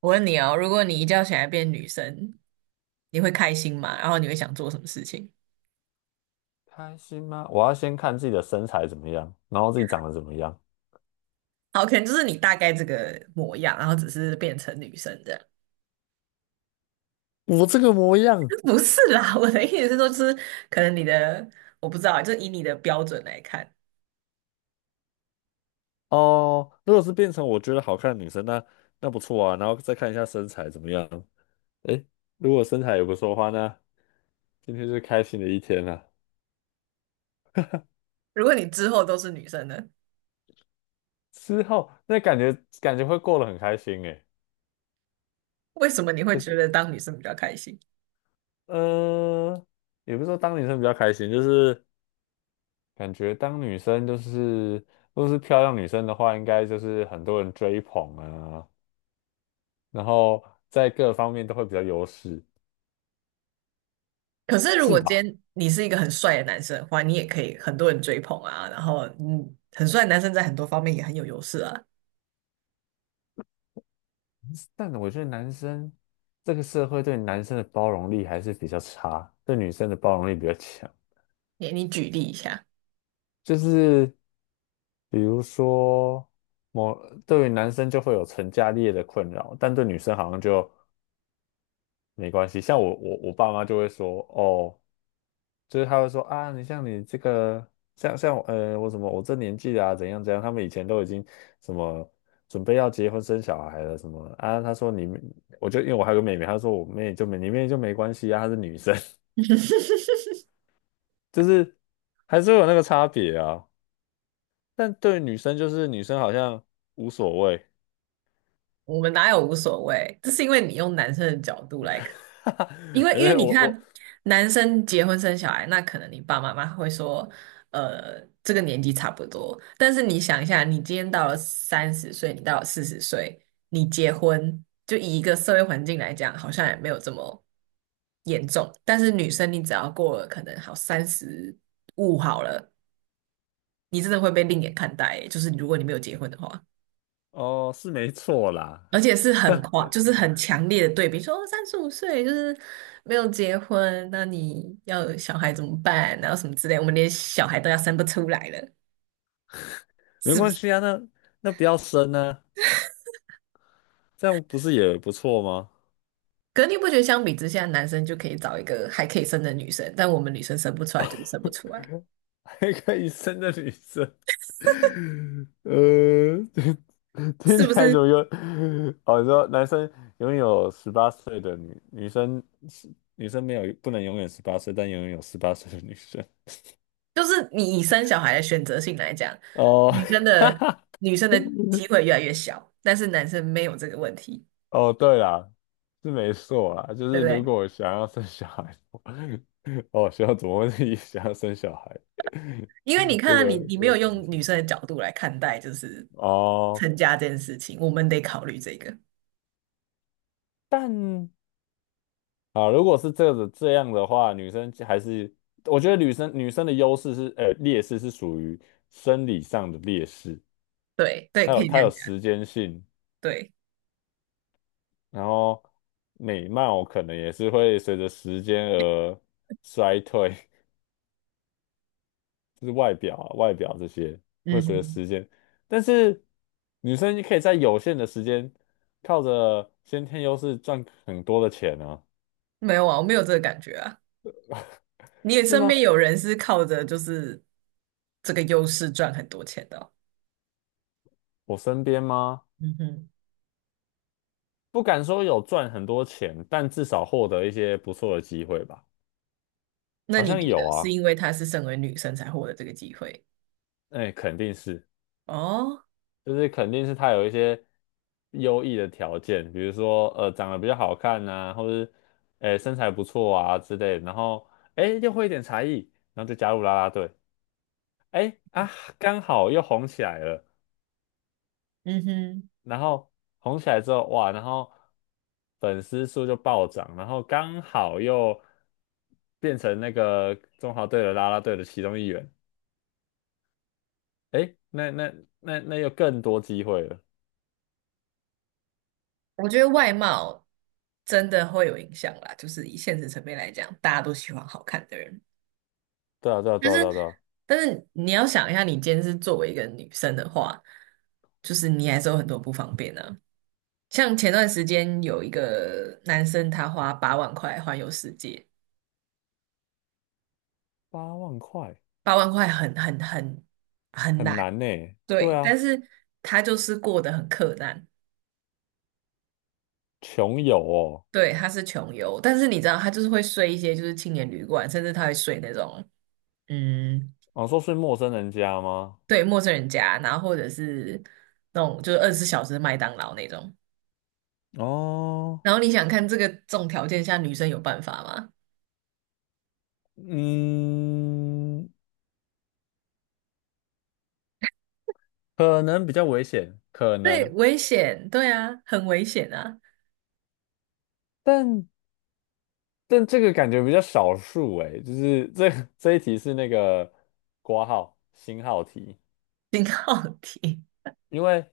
我问你哦，如果你一觉醒来变女生，你会开心吗？然后你会想做什么事情？开心吗？我要先看自己的身材怎么样，然后自己长得怎么样。好，可能就是你大概这个模样，然后只是变成女生这样。我这个模样。 不是啦，我的意思是说，就是可能你的，我不知道，就以你的标准来看，哦，如果是变成我觉得好看的女生，那不错啊。然后再看一下身材怎么样。诶，如果身材也不错的话，那今天就是开心的一天了。如果你之后都是女生呢，之后那感觉会过得很开心诶。为什么你会不觉是，得当女生比较开心？呃，也不是说当女生比较开心，就是感觉当女生就是如果是漂亮女生的话，应该就是很多人追捧啊，然后在各方面都会比较优势。可是如是果今吧？天你是一个很帅的男生的话，你也可以很多人追捧啊，然后很帅的男生在很多方面也很有优势啊。但我觉得男生，这个社会对男生的包容力还是比较差，对女生的包容力比较强。你举例一下。就是比如说，某对于男生就会有成家立业的困扰，但对女生好像就没关系。像我爸妈就会说，哦。就是他会说啊，你像你这个，像我，我什么，我这年纪啊，怎样怎样，他们以前都已经什么准备要结婚生小孩了什么啊。他说你，我就因为我还有个妹妹，他说我妹就没你妹就没关系啊，她是女生。就是还是会有那个差别啊。但对于女生就是女生好像无所谓。我们哪有无所谓？这是因为你用男生的角度来看，因 为因因为为你我我看男生结婚生小孩，那可能你爸妈妈会说，这个年纪差不多。但是你想一下，你今天到了30岁，你到了40岁，你结婚，就以一个社会环境来讲，好像也没有这么严重。但是女生，你只要过了可能好三十五好了，你真的会被另眼看待欸，就是如果你没有结婚的话。哦，是没错啦。而且是很夸，就是很强烈的对比，说哦35岁就是没有结婚，那你要有小孩怎么办？然后什么之类，我们连小孩都要生不出来了，没是不关是？系啊，那不要生啊，这样不是也不错吗？可是你不觉得相比之下，男生就可以找一个还可以生的女生，但我们女生生不出来就是生不出来，开个医生的女生，呃，听是起不来是？怎么有？哦，你说男生拥有十八岁的女生。是，女生没有不能永远十八岁，但永远有十八岁的女生。就是你以生小孩的选择性来讲，哦。女生的女生的 机会越来越小，但是男生没有这个问题，哦，对啦，是没错啦，就对是不如对？果我想要生小孩。哦，需要怎么会自己想要生小孩？因为你 看这啊个你这没个有前用女提。生的角度来看待就是哦，成家这件事情，我们得考虑这个。但啊，如果是这样的话，女生还是，我觉得女生的优势是，劣势，是属于生理上的劣势。对对，它可有以这它样有讲。时间性，对，然后美貌可能也是会随着时间而衰退。就是外表这些会嗯随着哼，时间，但是女生可以在有限的时间靠着先天优势赚很多的钱啊。没有啊，我没有这个感觉啊。你也是身吗？边有人是靠着就是这个优势赚很多钱的哦我身边吗？嗯哼，不敢说有赚很多钱，但至少获得一些不错的机会吧。那好你像觉得有是啊，因为她是身为女生才获得这个机会？哎，肯定是。哦，就是肯定是他有一些优异的条件，比如说，长得比较好看呐、或者哎身材不错啊之类的，然后哎又会一点才艺，然后就加入啦啦队。哎啊，刚好又红起来了，嗯哼，然后红起来之后，哇，然后粉丝数就暴涨，然后刚好又变成那个中华队的啦啦队的其中一员。诶，那又更多机会了。我觉得外貌真的会有影响啦，就是以现实层面来讲，大家都喜欢好看的人。对啊，对啊，对啊，对啊，对啊，但是你要想一下，你今天是作为一个女生的话，就是你还是有很多不方便呢。像前段时间有一个男生，他花八万块环游世界，8万块八万块很很难，难呢。对对，但啊，是他就是过得很克难，穷游哦。对，他是穷游，但是你知道，他就是会睡一些就是青年旅馆，甚至他会睡那种嗯，哦，说是陌生人家吗？对，陌生人家，然后或者是那种就是24小时麦当劳那种。哦，然后你想看这个这种条件下，女生有办法吗？嗯，可能比较危险，可对，能，危险，对啊，很危险啊，但但这个感觉比较少数诶。就是这 这一题是那个括号星号题，挺好题。因为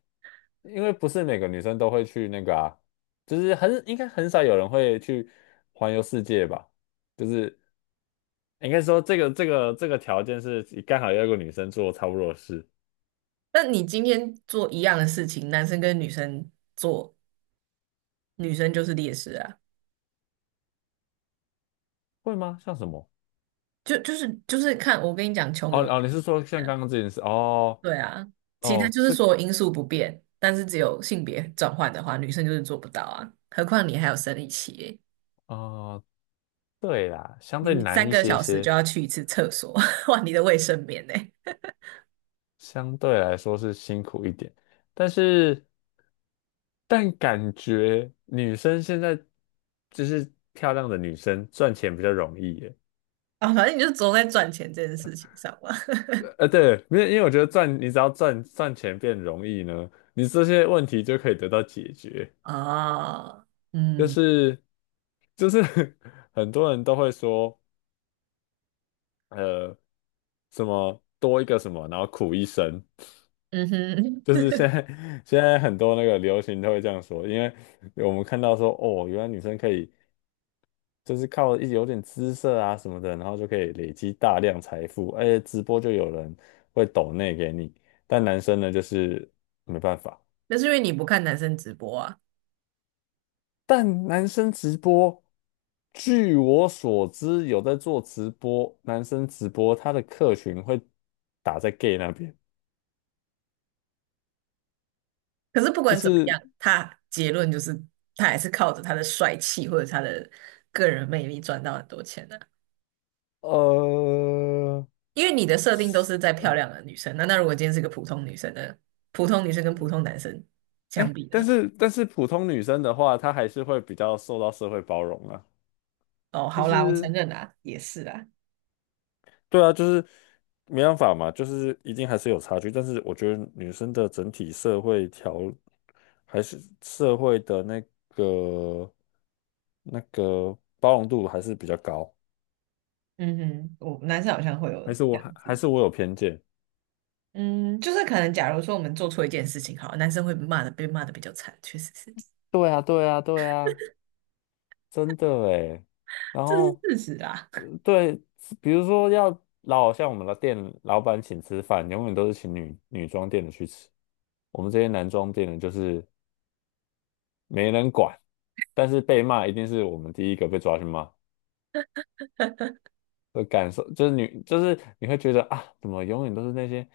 因为不是每个女生都会去那个啊，就是应该很少有人会去环游世界吧，就是应该说这个条件是刚好要一个女生做差不多的事。那你今天做一样的事情，男生跟女生做，女生就是劣势啊，会吗？像什么？就是看我跟你讲，穷哦游哦，你是说像啊，刚刚这件事？哦对啊，其他哦，就是这个，说因素不变，但是只有性别转换的话，女生就是做不到啊。何况你还有生理期耶，哦，对啦，相你对你难三一个些小时就些。要去一次厕所，换你的卫生棉呢。相对来说是辛苦一点。但是但感觉女生现在就是漂亮的女生赚钱比较容易耶。啊，反正你就总在赚钱这件事情上嘛。对，没有，因为我觉得赚，你只要赚钱变容易呢，你这些问题就可以得到解决。啊，就嗯 是就是 很多人都会说，呃，什么多一个什么，然后苦一生。嗯哼，就是现在很多那个流行都会这样说，因为我们看到说，哦，原来女生可以，就是靠有点姿色啊什么的，然后就可以累积大量财富，而且直播就有人会抖内给你。但男生呢，就是没办法。那是因为你不看男生直播啊。但男生直播，据我所知，有在做直播，男生直播他的客群会打在 gay 那边。可是不就管怎么是样，他结论就是他还是靠着他的帅气或者他的个人魅力赚到很多钱的、呃。因为你的设定都是在漂亮的女生，那如果今天是个普通女生呢？普通女生跟普通男生相哎，比但呢？是但是普通女生的话，她还是会比较受到社会包容啊。哦，就好啦，我承是认啦，也是啦。对啊，就是没办法嘛，就是一定还是有差距，但是我觉得女生的整体社会条还是社会的个那个包容度还是比较高。嗯哼，我男生好像会有还是这我还样还子。是我有偏见。嗯，就是可能，假如说我们做错一件事情，好了男生会骂的，被骂的比较惨，确实是，对啊，对啊，对啊。真的诶，然这是后，事实啦。对，比如说像我们的店老板请吃饭，永远都是请女装店的去吃，我们这些男装店的就是没人管，但是被骂一定是我们第一个被抓去骂的感受。就是就是你会觉得啊，怎么永远都是那些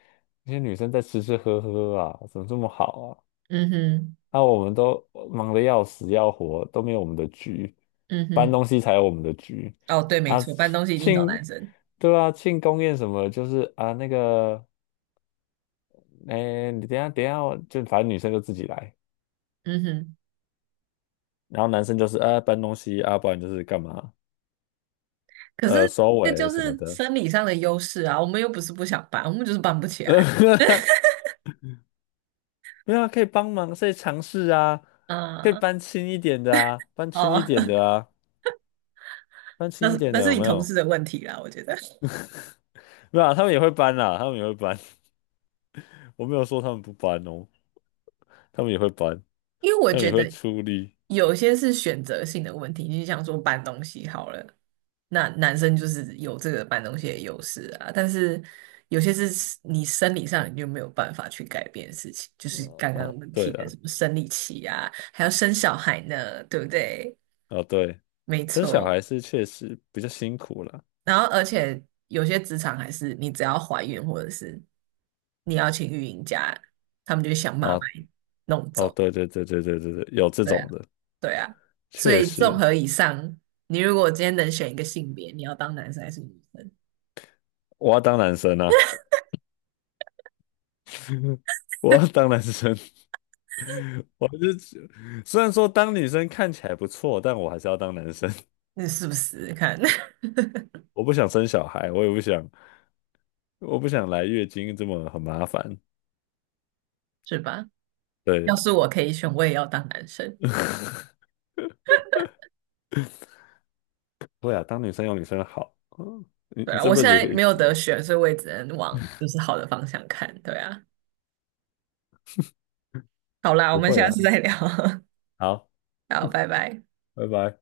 那些女生在吃吃喝喝啊，怎么这么好啊？嗯哼，那，我们都忙得要死要活，都没有我们的局，嗯搬哼，东西才有我们的局哦，对，没啊。错，搬东西一定找庆，男生。对啊，庆功宴什么就是啊那个，哎，你等一下等一下哦，就反正女生就自己来，嗯哼，然后男生就是啊搬东西啊，不然就是干嘛，可是收这尾就什么是的。生理上的优势啊，我们又不是不想搬，我们就是搬不起来。没有啊，可以帮忙，可以尝试啊，可以啊、搬轻一点的啊，搬轻一哦，点的啊，搬 轻那一是点那的是有你没同有？事的问题啦，我觉得。没有啊，他们也会搬啦，他们也会搬。我没有说他们不搬哦。他们也会搬，因为我他们觉也会得出力。有些是选择性的问题，你就想说搬东西好了，那男生就是有这个搬东西的优势啊，但是有些是你生理上你就没有办法去改变的事情，就是刚刚哦，我们对提的了，什么生理期啊，还要生小孩呢，对不对？哦对，没生小错，孩是确实比较辛苦了。然后而且有些职场还是你只要怀孕或者是你要请育婴假，他们就想办法把哦你弄哦，走。对对对对对对对，有这对种啊。的，对啊，所确以综实。合以上，你如果今天能选一个性别，你要当男生还是女生？我要当男生啊，我要当男生。我是虽然说当女生看起来不错，但我还是要当男生。你是不是看 我不想生小孩，我也不想，我不想来月经，这么很麻烦。是吧？对要啊。是我可以选，我也要当男生。会啊，当女生有女生的好。嗯，你对你啊，这我辈现子在可没以，有得选，所以我也只能往就是好的方向看。对啊，好啦，我不们会下啊。次再聊。好，好，拜拜。拜拜。